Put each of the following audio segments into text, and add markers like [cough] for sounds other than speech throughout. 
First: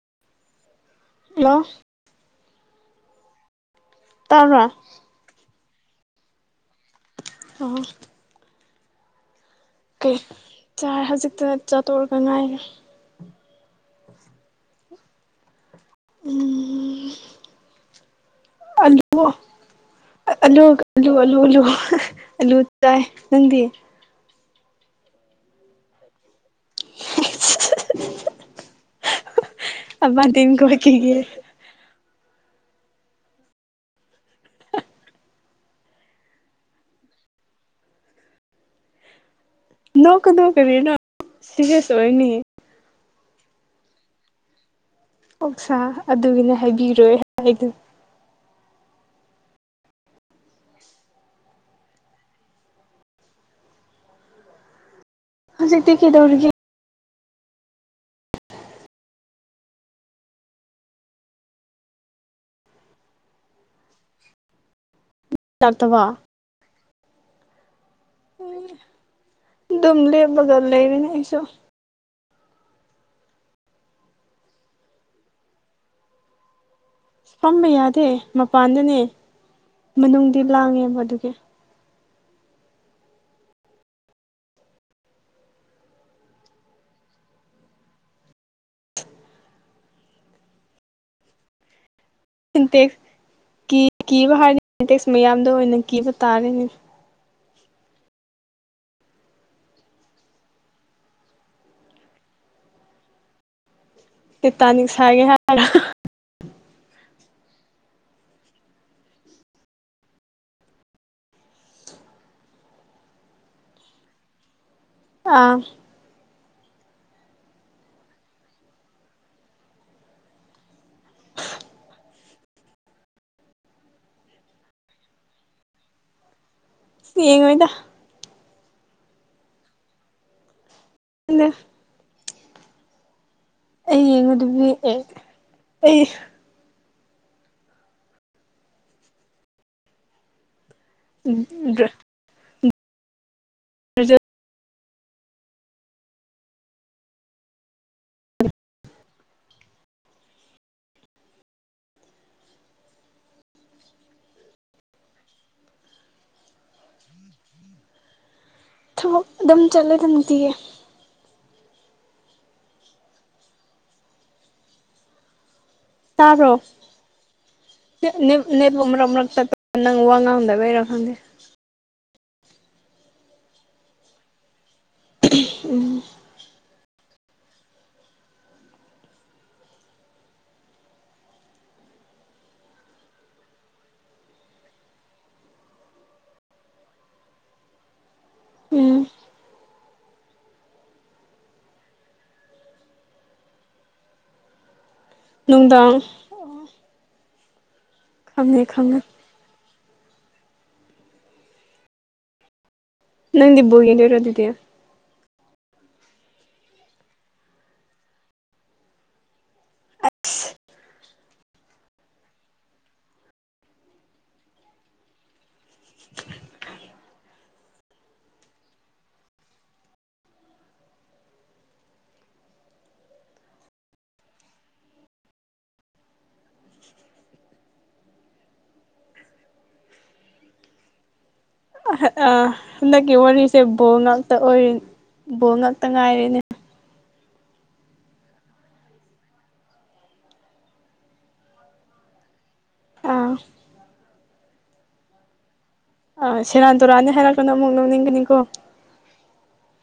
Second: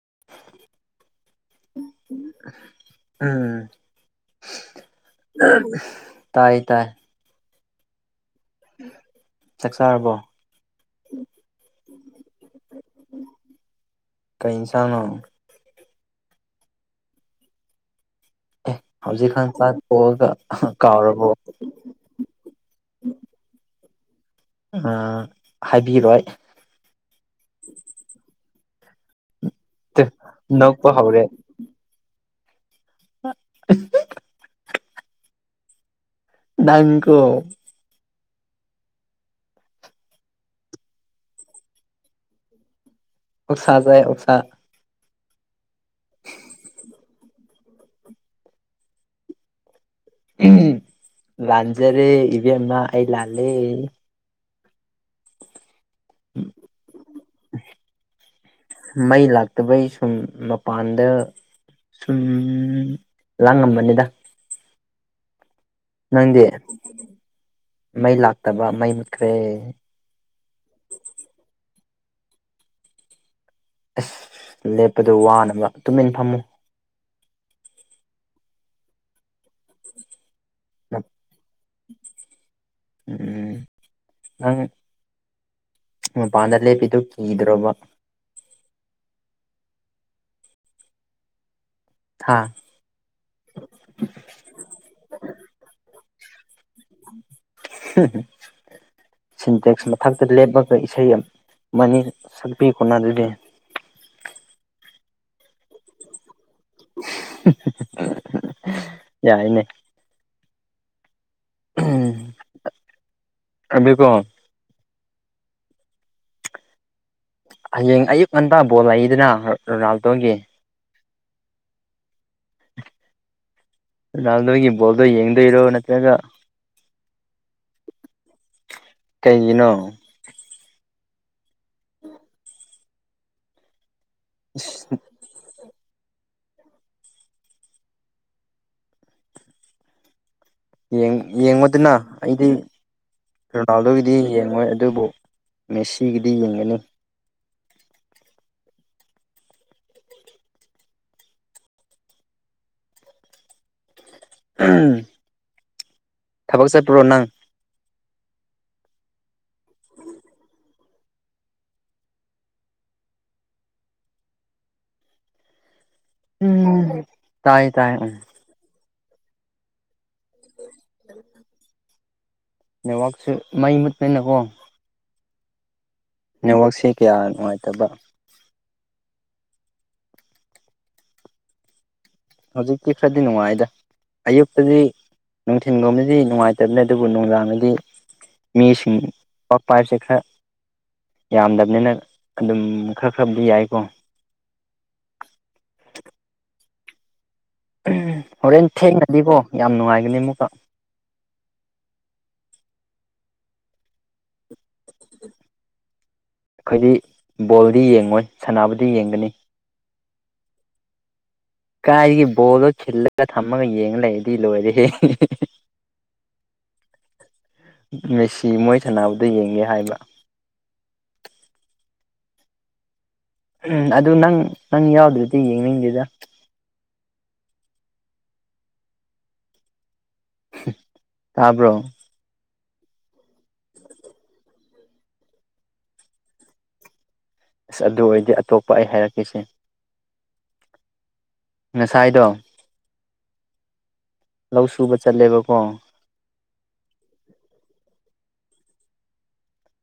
[inaudible] hello ꯎꯝ ꯇꯥꯕ꯭ꯔꯥ ꯇꯥꯏ ꯇꯥꯏ ꯑꯣ ꯎꯝ ꯀꯩ ꯆꯥꯔꯦ ꯍꯧꯖꯤꯛꯇ ꯆꯥꯛ ꯇꯣꯔꯛꯇ ꯉꯥꯏꯔꯤ ꯇꯥꯕ꯭ꯔꯣ ꯎꯝ ꯑꯦ ꯑꯂꯨ ꯍꯧꯖꯤꯛꯀꯥꯟ ꯆꯥꯛ ꯇꯣꯛꯑꯒ ꯑꯂꯨ ꯑꯂꯨ ꯀꯥꯎꯔꯕꯣ ꯑꯂꯨ ꯑꯂꯨ ꯑꯂꯨ ꯆꯥꯏ ꯅꯪꯗꯤ ꯑꯥ ꯍꯥꯏꯕꯤꯔꯣꯏ [unintelligible] ꯇꯨ ꯑꯃ ꯗꯤꯟ ꯈꯣꯏ ꯅꯣꯛꯄ ꯀꯤꯌꯦ ꯍꯧꯔꯦ [inaudible] ꯅꯪꯀꯣ ꯅꯣꯛ ꯀꯅꯨ ꯀꯔꯤꯅꯣ ꯁꯤꯔꯤꯁ ꯑꯣꯏꯅꯤ ꯁꯥꯖ ꯁꯥ ꯁꯥ ꯑꯗꯨꯒꯤꯅꯦ ꯍꯥꯏꯕꯤꯔꯣꯏ ꯍꯥꯏꯗꯣ ꯂꯥꯟꯖꯔꯦ ꯏꯕꯦꯝꯃꯥ ꯑꯩ ꯂꯥꯂꯦ ꯍꯧꯖꯤꯛꯇꯤ ꯀꯩꯗꯧꯔꯤꯒꯦ [inaudible] ꯃꯩ ꯂꯥꯛꯇꯕꯩ ꯁꯨꯝ ꯃꯄꯥꯟꯗ ꯎꯝ ꯂꯉꯝꯕꯅꯤꯗ ꯂꯥꯛꯇꯕ ꯅꯪꯗꯤ ꯃꯩ ꯂꯥꯛꯇꯕ ꯃꯩ ꯃꯨꯠꯈ꯭ꯔꯦ ꯗꯨꯝ ꯂꯦꯞꯂꯒ ꯂꯩꯔꯤꯌꯦ ꯑꯩꯁꯨ ꯑꯁ ꯂꯦꯞꯄꯗꯣ ꯋꯥꯅꯕ ꯇꯨꯃꯤꯟ ꯐꯝꯃꯨ ꯐꯝꯕ ꯌꯥꯗꯦ ꯃꯄꯥꯟꯗꯅꯦ ꯃꯅꯨꯡꯗꯤ ꯂꯥꯡꯉꯦꯕ ꯑꯗꯨꯒꯤ ꯎꯝ ꯅꯪ ꯃꯄꯥꯟꯗ ꯂꯦꯞꯄꯤꯗꯨ ꯀꯤꯗ꯭ꯔꯣꯕ ꯍꯥ ꯁꯤꯟꯇꯦꯛꯁ ꯀꯤ ꯀꯤꯕ ꯍꯥꯏꯔꯅꯤ ꯁꯤꯟꯇꯦꯛꯁ ꯃꯌꯥꯝꯗ ꯑꯣꯏꯅ ꯀꯤꯕ ꯇꯥꯔꯅꯤ ꯁꯤꯟꯇꯦꯛꯁ ꯃꯊꯛꯇ ꯂꯦꯞꯂꯒ ꯏꯁꯩ ꯑꯃ ꯃꯅꯤ ꯁꯛꯄꯤ ꯀꯣꯅ ꯑꯗꯨꯗꯤ ꯇꯤꯇꯅꯤꯛ ꯁꯥꯒꯦ ꯍꯥꯏꯔꯣ ꯌꯥꯏꯅꯦ ꯎꯝ ꯑꯗꯨ ꯀꯣ ꯑꯥ ꯍꯌꯦꯡ ꯑꯌꯨꯛ ꯉꯟꯇꯥ ꯕꯣꯜ ꯂꯩꯗꯅ ꯔꯣꯅꯥꯜꯗꯣꯒꯤ ꯔꯣꯅꯥꯜ ꯗꯣ ꯕꯣꯜꯗꯣ ꯌꯦꯡꯗꯣꯏꯔ ꯅꯠꯇ꯭ꯔꯒ ꯌꯦꯉꯣꯏꯗ ꯀꯩꯒꯤꯅꯣ [unintelligible] [inaudible] ꯑꯩ ꯌꯦꯡꯉꯨꯗꯕꯤ ꯑꯦ ꯑꯩ ꯌꯦꯡ ꯌꯦꯡꯕꯗꯨꯅ ꯑꯩꯗꯤ ꯔꯣꯅꯥꯜꯗꯣꯒꯤꯗꯤ ꯌꯦꯡꯉꯣꯏ ꯑꯗꯨꯕꯨ ꯃꯦꯁꯤꯒꯤꯗꯤ ꯌꯦꯡꯒꯅꯤ ꯑꯍꯝ ꯊꯕꯛ ꯆꯠꯄ꯭ꯔꯣ ꯅꯪ ꯊꯕꯛ ꯑꯗꯨꯝ ꯆꯠꯂꯦꯗ ꯅꯨꯡꯇꯤꯒꯤ ꯇꯥꯕ꯭ꯔꯣ ꯇꯥꯏ ꯇꯥꯏ ꯎꯝ ꯅꯦꯠ ꯅꯦꯠ ꯨꯝ ꯃꯔꯛ ꯃꯔꯛ ꯇꯠ ꯅꯪ ꯋꯥ ꯉꯥꯡꯗꯕꯩꯔ ꯈꯪꯗꯦ ꯅꯦꯠꯋꯥꯛꯁꯨ ꯃꯩ ꯃꯨꯠꯄꯅꯤꯅꯀꯣ ꯎꯝ ꯅꯦꯠꯋꯥꯛꯁꯦ ꯀꯌꯥ ꯅꯨꯡꯉꯥꯏꯇꯕ ꯍꯧꯖꯤꯛꯇꯤ ꯈꯔꯗꯤ ꯅꯨꯡꯉꯥꯏꯗ ꯑꯌꯨꯛꯇꯗꯤ ꯅꯨꯡꯊꯤꯜꯒꯨꯝꯕꯗꯤ ꯅꯨꯡꯉꯥꯏꯇꯕꯅꯤ ꯑꯗꯨꯕꯨ ꯅꯨꯡꯗꯥꯡꯗꯗꯤ ꯃꯤꯁꯤꯡ ꯎꯝ ꯄꯥꯛ ꯄꯥꯏꯁꯦ ꯈꯔ ꯌꯥꯝꯗꯕꯅꯤꯅ ꯑꯗꯨꯝ ꯈꯔ ꯈꯔꯕꯨꯗꯤ ꯌꯥꯏꯀꯣ ꯅꯨꯡꯗꯥꯡ ꯑꯣ ꯍꯣꯔꯦꯟ ꯊꯦꯡꯅꯗꯤꯕꯣ ꯌꯥꯝ ꯅꯨꯡꯉꯥꯏꯒꯅꯤ ꯑꯃꯨꯛꯀ ꯅꯪꯗꯤ ꯕꯣꯜ ꯌꯦꯡꯗꯣꯏꯔ ꯗꯨꯗꯤ ꯑꯩꯈꯣꯏꯗꯤ ꯕꯣꯜꯗꯤ ꯌꯦꯡꯉꯣꯏ ꯁꯥꯟꯅꯕꯗꯤ ꯌꯦꯡꯒꯅꯤ ꯀꯥꯏꯗꯒꯤ ꯕꯣꯜꯗꯣ ꯈꯤꯜꯂꯒ ꯊꯝꯃꯒ ꯌꯦꯡꯉ ꯂꯩꯗꯤ ꯂꯣꯏꯔꯦꯍꯦ ꯍꯦ ꯍꯦ [inaudible] ꯃꯦꯁꯤ ꯃꯣꯏ ꯁꯥꯟꯅꯕꯗꯣ ꯌꯦꯡꯒꯦ ꯍꯥꯏꯕ ꯎꯝ ꯑꯗꯨ ꯅꯪ ꯅꯪ ꯌꯥꯎꯗ꯭ꯔꯗꯤ ꯌꯦꯡꯅꯤꯡꯗꯦꯗ ꯍꯨꯝ ꯑꯍ ꯑꯥ ꯍꯟꯗꯛꯀꯤ ꯋꯥꯔꯤꯁꯦ ꯕꯣ ꯉꯥꯛꯇ ꯑꯣꯏꯔꯤ ꯕꯣꯜ ꯉꯥꯛꯇ ꯉꯥꯏꯔꯦꯅꯦ ꯑꯁ ꯑꯗꯨ ꯑꯣꯏꯔꯗꯤ ꯑꯇꯣꯞꯄ ꯑꯩ ꯍꯥꯏꯔꯛꯀꯦꯁꯦ ꯉꯁꯥꯏꯗꯣ ꯑꯥ ꯂꯧ ꯁꯨꯕ ꯆꯠꯂꯦꯕꯀꯣ ꯑꯥ ꯁꯦꯔꯥꯟ ꯇꯨꯔꯥꯟꯗꯤ ꯏꯔꯛꯀꯅꯣ ꯑꯃꯨꯛ ꯅꯣꯛꯅꯤꯡꯒꯅꯤꯀꯣ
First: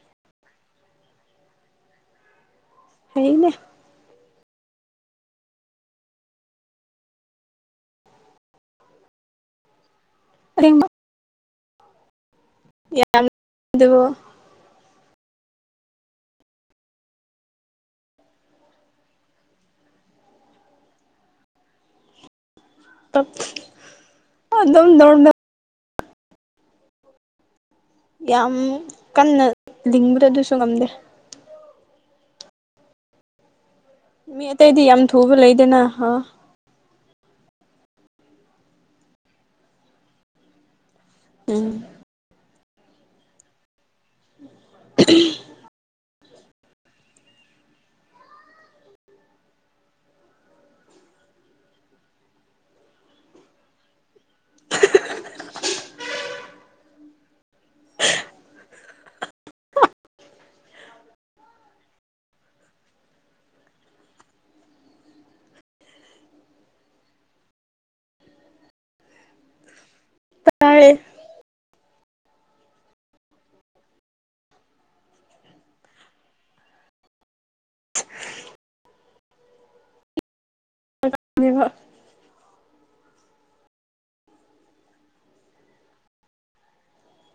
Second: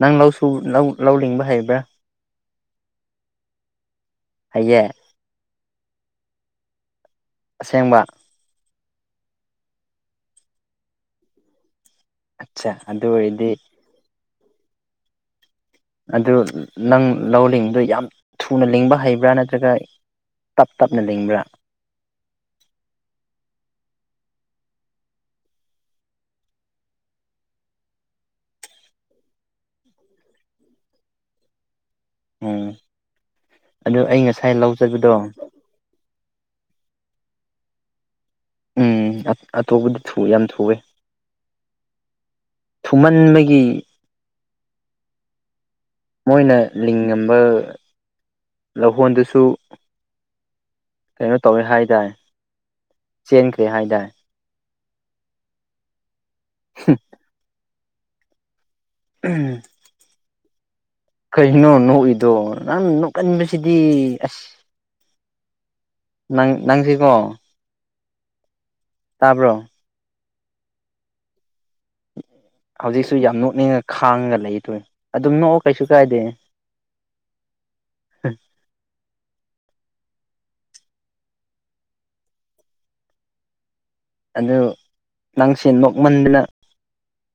ꯅꯪ ꯂꯧꯁꯨ ꯂꯧ ꯂꯧ ꯂꯤꯡꯕ ꯍꯩꯕ꯭ꯔꯥ ꯍꯩꯅꯦ ꯍꯩꯌꯦ ꯑꯁꯦꯡꯕ ꯑꯁꯦꯡꯕ ꯑꯠꯁꯥ ꯑꯗꯨ ꯑꯣꯏꯔꯗꯤ ꯑꯗꯨꯕꯨ ꯑꯗꯨ ꯅꯪ ꯂꯧ ꯂꯤꯡꯕꯗꯣ ꯌꯥꯝ ꯊꯨꯅ ꯂꯤꯡꯕ ꯍꯩꯕ꯭ꯔꯥ ꯅꯠꯇ꯭ꯔꯒ ꯇꯞ ꯇꯞꯅ ꯂꯤꯡꯕ꯭ꯔꯥ [unintelligible] ꯑꯗꯨꯝ ꯅꯣꯔꯃꯦꯜ [inaudible] ꯌꯥꯝ ꯀꯟꯅ ꯂꯤꯡꯕꯗꯣ ꯑꯗꯨꯁꯨ ꯉꯝꯗꯦ ꯎꯝ ꯑꯗꯨ ꯑꯩ ꯃꯤ ꯉꯁꯥꯏ ꯂꯧ ꯑꯇꯩꯗꯤ ꯌꯥꯝ ꯆꯠꯄꯗꯣ ꯊꯨꯕ ꯂꯩꯗꯅ ꯍꯥ ꯎꯝ ꯑꯠ ꯑꯇꯣꯞꯄꯗꯣ ꯊꯨꯋꯦ ꯌꯥꯝ ꯊꯨꯋꯧ ꯎꯝ ꯊꯨꯃꯟꯕꯒꯤ [unintelligible] ꯃꯣꯏꯅ ꯂꯤꯡꯉꯝꯕ ꯂꯧꯍꯣꯟꯗꯨꯁꯨ ꯀꯩꯅꯣ ꯇꯧꯋꯦ ꯍꯥꯏ ꯗꯥꯏ ꯆꯦꯟꯈ꯭ꯔꯦ ꯍꯥꯏ ꯗꯥꯏ ꯍꯨ [unintelligible] ꯎꯝ ꯀꯔꯤꯅꯣ ꯅꯣꯛꯏꯗꯣ ꯅꯪ ꯅꯣꯛꯀꯟꯕꯁꯤꯗꯤ ꯑꯁ ꯅꯪ ꯅꯪꯁꯤꯀꯣ ꯇꯥꯕ꯭ꯔꯣ ꯇꯥꯏꯌꯦ ꯍꯧꯖꯤꯛꯁꯨ ꯌꯥꯝ ꯅꯣꯛꯅꯤꯡꯉ ꯈꯥꯡꯉ ꯂꯩꯗꯣꯏ ꯑꯗꯨꯝ ꯅꯣꯛꯑꯣ ꯀꯩꯁꯨ ꯀꯥꯏꯗꯦ ꯍꯦ [unintelligible] ꯑꯗꯨ ꯅꯪꯁꯦ ꯅꯣꯛꯃꯟꯗꯅ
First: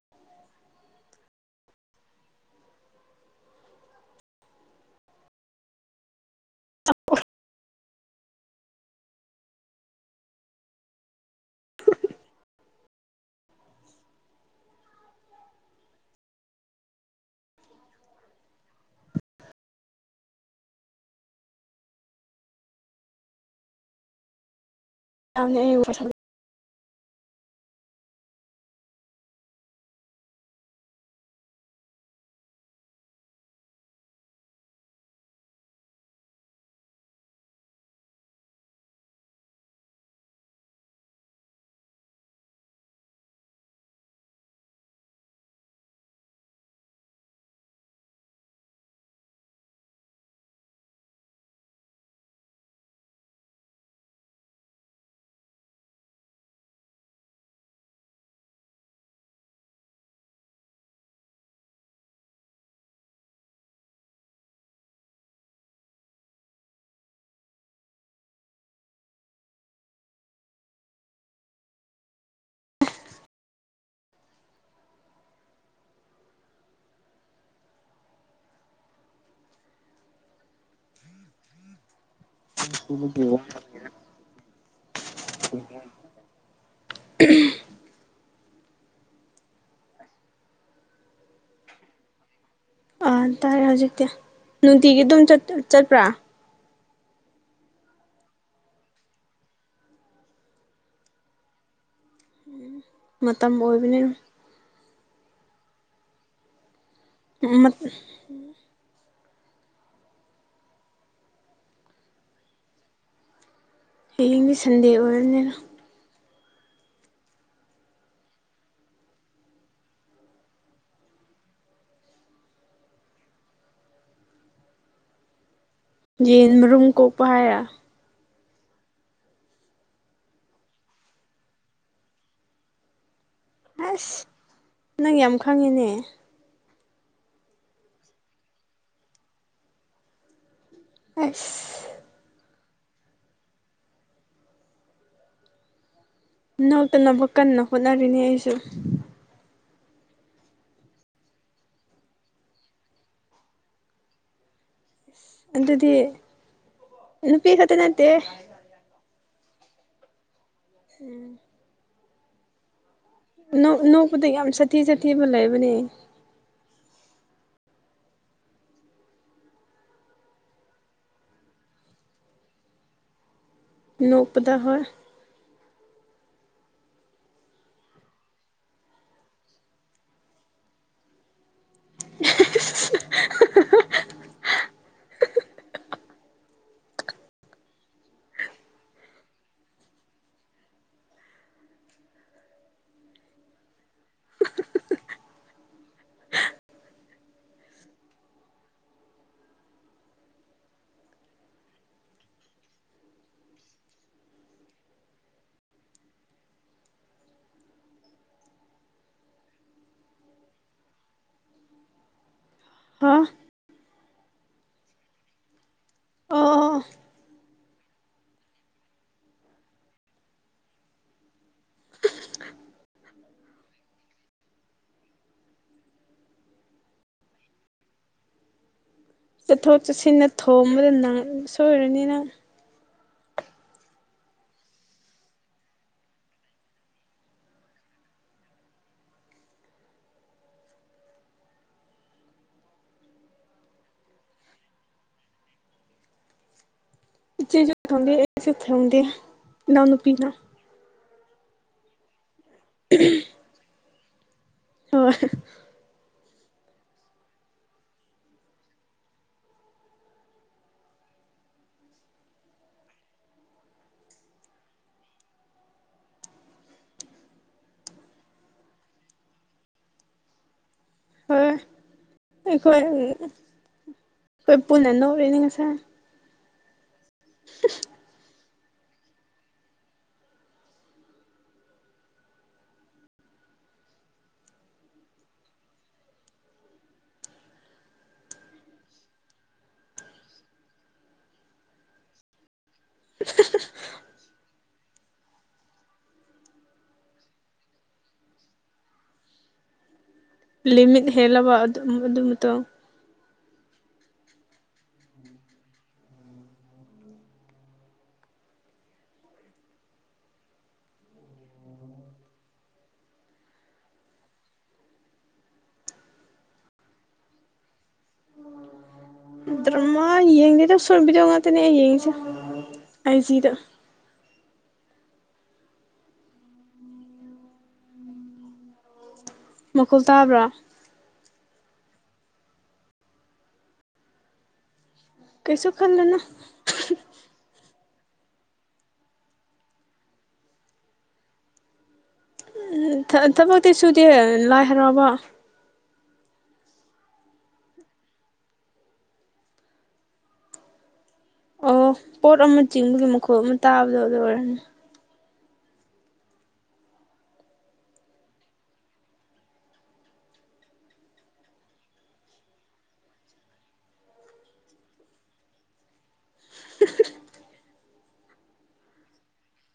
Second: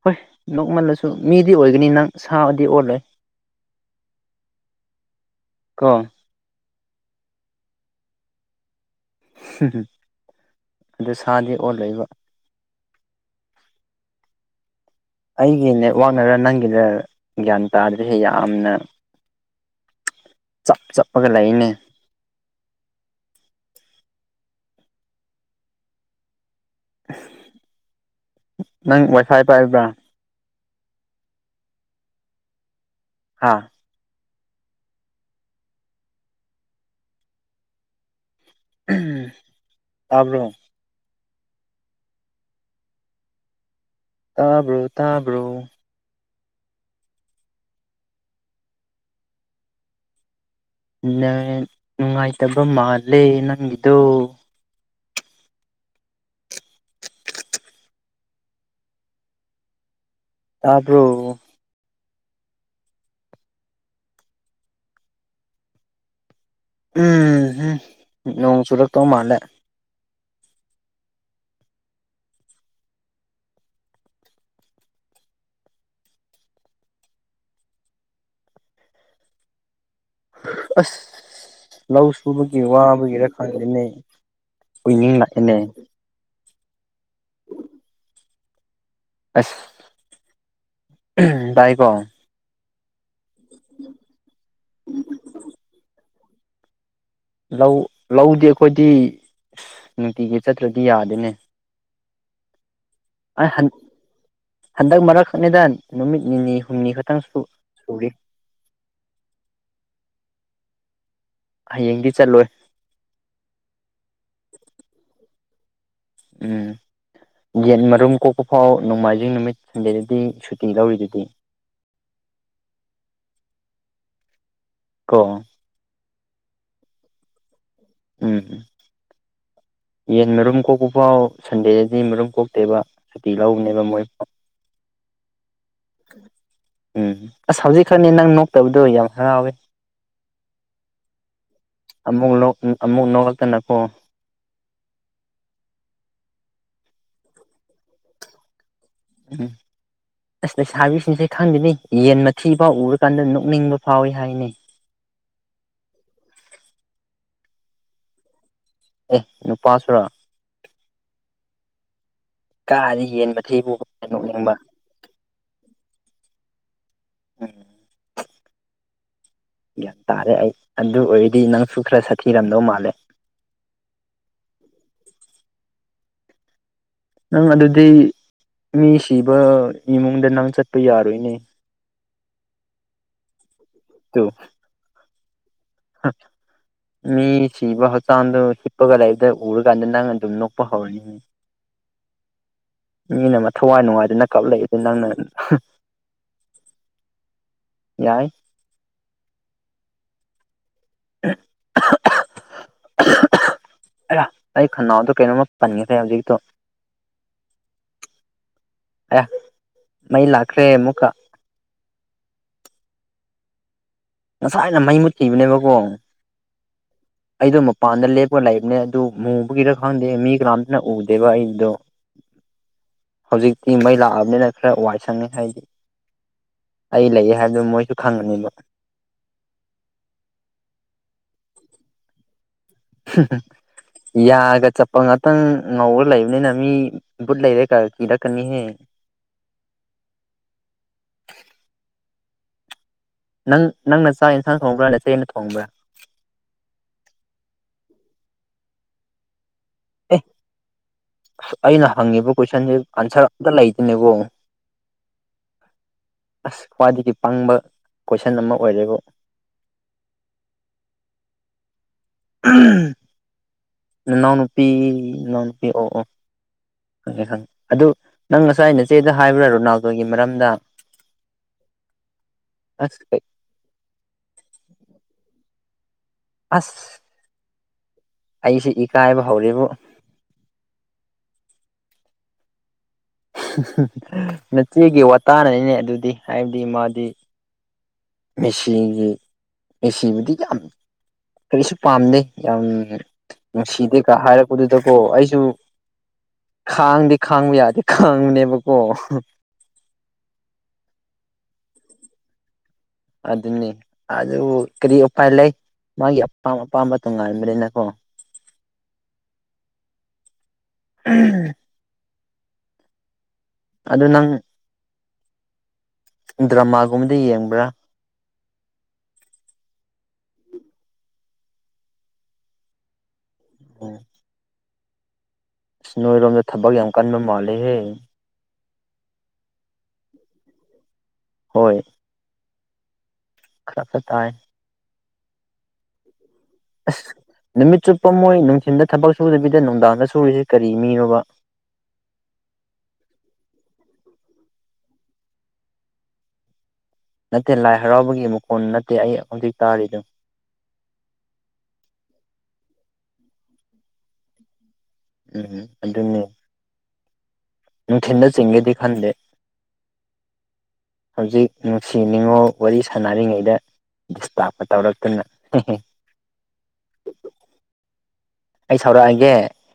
ꯍꯣꯏ ꯅꯣꯛꯃꯜꯂꯁꯨ ꯃꯤꯗꯤ ꯑꯣꯏꯒꯅꯤ ꯅꯪ ꯁꯥꯗꯤ ꯑꯣꯜꯂꯣꯏ ꯀꯣ [unintelligible] ꯍꯨ ꯍꯨ ꯑꯗꯨ ꯁꯥꯗꯤ ꯑꯣꯜꯂꯣꯏꯕ ꯑꯩꯒꯤ ꯅꯦꯠꯋꯥꯛꯅꯔꯥ ꯅꯪꯒꯤꯅꯔ ꯒ꯭ꯌꯥꯟ ꯇꯥꯗ꯭ꯔꯦꯍꯦ ꯌꯥꯝꯅ ꯆꯞ ꯆꯞꯄꯒ ꯂꯩꯌꯦꯅꯦ [unintelligible] ꯅꯪ ꯋꯥꯏꯐꯥꯏ ꯄꯥꯏꯕ꯭ꯔ ꯍꯥꯥ ꯎꯍꯝ ꯇꯥꯕ꯭ꯔꯣ ꯇꯥꯕ꯭ꯔꯣ ꯇꯥꯕ꯭ꯔꯣ ꯅꯪ ꯅꯨꯡꯉꯥꯏꯇꯕ ꯃꯥꯜꯂꯦ ꯅꯪꯒꯤꯗꯣ ꯇꯔꯕ꯭ꯔꯣ ꯎꯝꯍꯨꯝ ꯅꯣꯡ ꯆꯨꯔꯛꯇꯧ ꯃꯥꯜꯂꯦ ꯑꯁ ꯂꯧ ꯁꯨꯕꯒꯤ ꯋꯥꯕꯒꯤꯔ ꯈꯪꯗꯦꯅꯦ ꯎꯏꯅꯤꯡ ꯂꯥꯛꯑꯦꯅꯦ [unintelligible] ꯑꯁ ꯎꯍꯝ ꯇꯥꯏꯀꯣ ꯑꯥ ꯇꯥꯏ ꯍꯧꯖꯤꯛꯇꯤ ꯅꯨꯡꯇꯤꯒꯤ ꯑꯗꯨꯝ ꯆꯠ ꯆꯠꯄ꯭ꯔꯥ ꯂꯧ ꯂꯧꯗꯤ ꯑꯩꯈꯣꯏꯗꯤ ꯑꯁ ꯅꯨꯡꯇꯤꯒꯤ ꯆꯠꯇ꯭ꯔꯗꯤ ꯌꯥꯗꯦꯅꯦ ꯑꯩ ꯃꯇꯝ ꯑꯣꯏꯕꯅꯤꯅ ꯍꯟꯗꯛ ꯃꯔꯛꯈꯛꯅꯦꯗ ꯅꯨꯃꯤꯠ ꯅꯤꯅꯤ ꯍꯨꯝꯅꯤ ꯈꯛꯇꯪ ꯁꯨ ꯁꯨꯔꯤ ꯍꯌꯦꯡꯗꯤ ꯆꯠꯂꯣꯏ ꯍꯌꯦꯡꯗꯤ ꯁꯟꯗꯦ ꯑꯣꯏꯔꯅꯤꯅ ꯎꯝ ꯌꯦꯟ ꯃꯔꯨꯝ ꯀꯣꯛꯄ ꯐꯥꯎ ꯅꯣꯡꯃꯥꯏꯖꯤꯡ ꯅꯨꯃꯤꯠ ꯁꯟꯗꯦꯗꯗꯤ ꯁꯨꯇꯤ ꯂꯧꯔꯤꯗꯨꯗꯤ [inaudible] ꯀꯣ ꯌꯦꯟ ꯃꯔꯨꯝ ꯀꯣꯛꯄ ꯍꯥꯏꯔꯥ ꯎꯝ ꯎꯝ ꯌꯦꯟ ꯃꯔꯨꯝ ꯀꯣꯛꯄ ꯐꯥꯎ ꯁꯟꯗꯦꯗꯗꯤ ꯃꯔꯨꯝ ꯀꯣꯛꯇꯦꯕ ꯁꯨꯇꯤ ꯂꯧꯕꯅꯦꯕ ꯃꯣꯏ ꯑꯁ ꯅꯪ ꯌꯥꯝ ꯈꯪꯉꯤꯅꯦ ꯎꯝ ꯑꯁ ꯍꯧꯖꯤꯛ ꯈꯛꯅꯤ ꯅꯪ ꯅꯣꯛꯇꯕꯗꯣ ꯌꯥꯝ ꯍꯔꯥꯎꯋꯦ ꯑꯦꯁ ꯎꯝ ꯑꯃꯨꯛ ꯅꯣꯛꯂꯛꯇꯅꯀꯣ ꯅꯣꯛꯇꯅꯕ ꯀꯟꯅ ꯍꯣꯠꯅꯔꯤꯅꯦ ꯑꯩꯁꯨ ꯎꯝ ꯑꯁ ꯂꯩꯁꯥꯕꯤꯁꯤꯡꯁꯦ ꯈꯪꯗꯦꯅꯤ ꯌꯦꯟ ꯃꯊꯤ ꯐꯥꯎ ꯎꯔꯀꯥꯟꯗ ꯅꯣꯛꯅꯤꯡꯕ ꯐꯥꯎꯋꯤ ꯍꯥꯏꯅꯦ ꯑꯗꯨꯗꯤ ꯅꯨꯄꯤ ꯈꯛꯇ ꯅꯠꯇꯦ ꯑꯦ ꯅꯨꯄꯥꯁꯨꯔꯣ ꯎꯝ ꯀꯥꯔꯤ ꯅꯣꯛ ꯅꯣꯛꯄꯗ ꯌꯥꯝ ꯁꯥꯊꯤ ꯁꯥꯊꯤꯕ ꯂꯩꯕꯅꯦ ꯎꯝ ꯒ꯭ꯌꯥꯟ ꯇꯥꯔꯦ ꯑꯩ ꯑꯗꯨ ꯑꯣꯏꯔꯗꯤ ꯅꯪꯁꯨ ꯈꯔ ꯁꯥꯊꯤꯔꯝꯗꯧ ꯃꯥꯜꯂꯦ ꯅꯣꯛꯄꯗ ꯍꯣꯏ ꯅꯪ ꯑꯗꯨꯗꯤ ꯃꯤ ꯁꯤꯕ ꯏꯃꯨꯡꯗ ꯅꯪ ꯆꯠꯄ ꯌꯥꯔꯣꯏꯅꯦ ꯇꯨ [unintelligible] ꯃꯤ ꯁꯤꯕ ꯍꯛꯆꯥꯡꯗꯣ ꯍꯤꯞꯄꯒ ꯂꯩꯕꯗ ꯎꯔꯀꯥꯟꯗ ꯅꯪ ꯑꯗꯨꯝ ꯅꯣꯛꯄ ꯍꯧꯔꯅꯤ [inaudible] ꯃꯤꯅ ꯊꯋꯥꯏ ꯅꯨꯡꯉꯥꯏꯗꯅ ꯀꯞꯂꯛꯏꯗ ꯅꯪꯅ ꯍꯨꯡ ꯌꯥꯏ [unintelligible] [inaudible] ꯑꯌꯥ ꯑꯩ ꯈꯅꯥꯎꯗ ꯀꯩꯅꯣꯝꯃ ꯄꯟꯒ꯭ꯔꯦ ꯍꯧꯖꯤꯛꯀꯤꯗꯣ ꯑꯌꯥ ꯃꯩ ꯂꯥꯛꯈ꯭ꯔꯦ ꯑꯃꯨꯛꯀ ꯍꯝ ꯉꯁꯥꯏꯅ ꯃꯩ ꯃꯨꯠꯈꯤꯕꯅꯦꯕꯀꯣ ꯑꯣ ꯑꯩꯗꯣ ꯃꯄꯥꯟꯗ ꯂꯦꯞꯄꯒ ꯂꯥꯏꯔꯤꯕꯅꯦ ꯑꯗꯨ ꯃꯨꯕꯒꯤꯔ ꯈꯪꯗꯦ ꯃꯤ ꯀꯅꯥꯝꯇꯅ ꯎꯗꯦꯕ ꯑꯩꯗꯣ [inaudible] ꯍꯧꯖꯤꯛꯇꯤ ꯃꯩ ꯂꯥꯛꯑꯕꯅꯤꯅ ꯈꯔ ꯋꯥꯏ ꯁꯪꯉꯤ ꯑꯩꯗꯤ ꯑꯩ ꯂꯩꯌꯦ ꯍꯥꯏꯕꯗꯣ ꯃꯣꯏꯁꯨ ꯈꯪꯉꯅꯤꯕ ꯆꯠꯊꯣꯛ ꯆꯠꯁꯤꯟꯗ ꯊꯣꯝꯕꯗ ꯅꯪ ꯁꯣꯏꯔꯅꯤꯅꯪ [inaudible] ꯌꯥꯒ ꯆꯠꯄ ꯉꯥꯛꯇꯪ ꯉꯧꯔ ꯂꯩꯕꯅꯤꯅ ꯃꯤ ꯕꯨꯠ ꯂꯩꯔꯦ ꯀ ꯀꯤꯔꯛꯀꯅꯤꯍꯦ [inaudible] ꯅꯪ ꯅꯪꯅ ꯆꯥꯛ ꯏꯟꯁꯥꯡ ꯊꯣꯡꯕ꯭ꯔꯥ ꯅꯆꯦꯅ ꯊꯣꯡꯕ꯭ꯔꯥ ꯏꯆꯦ ꯁꯨ ꯊꯣꯡꯗꯦ ꯑꯩꯁꯨ ꯊꯣꯡꯗꯦ ꯑꯦ ꯏꯅꯎꯅꯨꯄꯤꯅ ꯑꯩꯅ ꯍꯪꯉꯤꯕ ꯀꯣꯏꯁꯟꯁꯤ ꯑꯟꯁꯔ ꯑꯝꯇ ꯂꯩꯇꯦꯅꯦꯀꯣ ꯍꯣꯏ ꯑꯁ ꯈ꯭ꯋꯥꯏꯗꯒꯤ ꯄꯪꯕ ꯀꯣꯏꯁꯟ ꯑꯃ ꯑꯣꯏꯔꯦꯕꯨ [inaudible] ꯅꯥꯅꯎ ꯅꯨꯄꯤ ꯅꯥꯅꯎ ꯅꯨꯨꯄꯤ ꯑꯣ ꯑꯣ ꯈꯪꯉꯦ ꯈꯪꯉꯦ ꯑꯗꯨ ꯅꯪ ꯉꯁꯥꯏ ꯅꯆꯦꯗ ꯍꯥꯏꯕ꯭ꯔꯥ ꯔꯣꯅꯥꯜꯗꯣꯒꯤ ꯃꯔꯝꯗ ꯍꯣꯏ ꯑꯈꯣꯏ ꯑꯁ ꯑꯈꯣꯏ ꯄꯨꯟꯅ ꯅꯣꯏꯅꯤ ꯉꯁꯥꯏ ꯑꯝ ꯑꯁ ꯑꯩꯁꯦ ꯏꯀꯥꯏꯕ ꯍꯧꯔꯦꯕꯨ ꯅꯆꯦꯒꯤ ꯋꯥꯇꯅꯅꯤꯅꯦ ꯑꯗꯨꯗꯤ ꯍꯥꯏꯕꯗꯤ ꯃꯥꯗꯤ ꯃꯦꯁꯤꯒꯤ ꯃꯦꯁꯤꯕꯨꯗꯤ ꯌꯥꯝ ꯀꯩꯁꯨ ꯄꯥꯝꯗꯦ ꯌꯥꯝ ꯅꯨꯡꯁꯤꯗꯦꯒ ꯍꯥꯏꯔꯛꯄꯗꯨꯗꯀꯣ ꯑꯩꯁꯨ ꯈꯥꯡꯗꯤ ꯈꯥꯡꯕ ꯌꯥꯗꯦ ꯈꯥꯡꯕꯅꯦꯕꯀꯣ ꯂꯤꯃꯤꯠ ꯍꯦꯜꯂꯕ ꯑꯗꯨ ꯑꯗꯨ ꯃꯇꯣ ꯑꯗꯨꯅꯤ ꯑꯗꯨ ꯀꯔꯤ ꯎꯄꯥꯏ ꯂꯩ ꯃꯥꯒꯤ ꯑꯄꯥꯝ ꯑꯄꯥꯝꯕ ꯇꯣꯡꯉꯥꯟꯗ꯭ꯔꯦꯅꯀꯣ [inaudible] ꯑꯗꯨ ꯅꯪ ꯗ꯭ꯔꯃꯥꯒꯨꯝꯕꯗ ꯌꯦꯡꯕ꯭ꯔꯥ ꯗꯨꯃꯥꯏ ꯌꯦꯡꯗꯦꯗ ꯁꯔꯣꯠ ꯕꯤꯗꯤꯑꯣꯉꯥꯇꯅꯤ ꯑꯩꯅ ꯌꯦꯡꯕꯖꯦ ꯑꯩ [unintelligible] ꯎꯝ ꯅꯣꯏꯔꯣꯝꯗ ꯊꯕꯛ ꯌꯥꯝ ꯀꯟꯕ ꯃꯥꯂꯦꯍꯦ ꯃꯈꯣꯜ ꯇꯥꯕ꯭ꯔꯥ ꯍꯣꯏ ꯈꯔ ꯈꯔ ꯇꯥꯏ ꯀꯩꯁꯨ ꯈꯜꯂꯨꯅꯣ ꯑꯁ ꯅꯨꯃꯤꯠ ꯆꯨꯞꯄ ꯃꯣꯏ ꯅꯨꯡꯊꯤꯟꯗ ꯊꯕꯛ ꯁꯨꯗꯕꯤꯗ ꯅꯨꯡꯗꯥꯡꯗ ꯁꯨꯔꯤꯁꯤ ꯀꯔꯤ ꯃꯤꯅꯣꯕ ꯎꯝ ꯊꯕꯛꯇꯤ ꯁꯨꯗꯦ ꯂꯥꯏ ꯍꯔꯥꯎꯕ ꯅꯠꯇꯦ ꯂꯥꯏ ꯍꯔꯥꯎꯕꯒꯤ ꯃꯈꯣꯟ ꯅꯠꯇꯦ ꯑꯩ ꯍꯧꯖꯤꯛ ꯇꯥꯔꯤꯗꯨ ꯑꯣ ꯄꯣꯠ ꯑꯃ ꯆꯤꯡꯕꯒꯤ ꯃꯈꯣꯜ ꯑꯃ ꯇꯥꯕꯗꯣ ꯑꯗꯨ ꯑꯣꯏꯔꯝꯅꯤ ꯎꯝ ꯑꯗꯨꯅꯦ ꯅꯨꯡꯊꯤꯟꯗ ꯆꯤꯡꯒꯦꯗꯤ ꯈꯟꯗꯦ [inaudible] ꯍꯧꯖꯤꯛ ꯅꯨꯡꯁꯤ ꯅꯤꯉꯣꯜ ꯋꯥꯔꯤ ꯁꯥꯟꯅꯔꯤꯉꯩꯗ ꯗꯤꯁꯇꯥꯥꯞꯄ ꯇꯧꯔꯛꯇꯅ ꯍꯦ ꯍꯦ ꯑꯩ ꯁꯥꯎꯔꯛꯑꯒꯦ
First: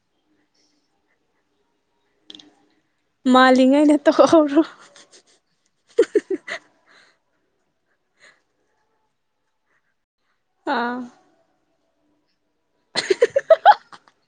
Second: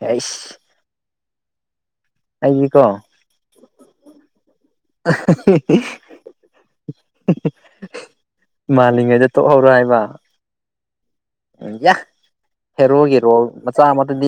ꯑꯩꯁ ꯑꯩ ꯀꯣ ꯃꯥꯜꯂꯤꯉꯩꯗ ꯇꯣꯛꯍꯧꯔꯣ ꯑꯍ ꯍꯤ ꯍꯤ ꯃꯥꯜꯂꯤꯉꯩꯗ ꯇꯣꯛꯍꯧꯔꯣ ꯍꯥꯏꯕ ꯑꯥ ꯎꯝ ꯌꯥ ꯍꯦꯔꯣꯒꯤ ꯔꯣꯜ ꯃꯆꯥ ꯑꯃꯇꯗꯤ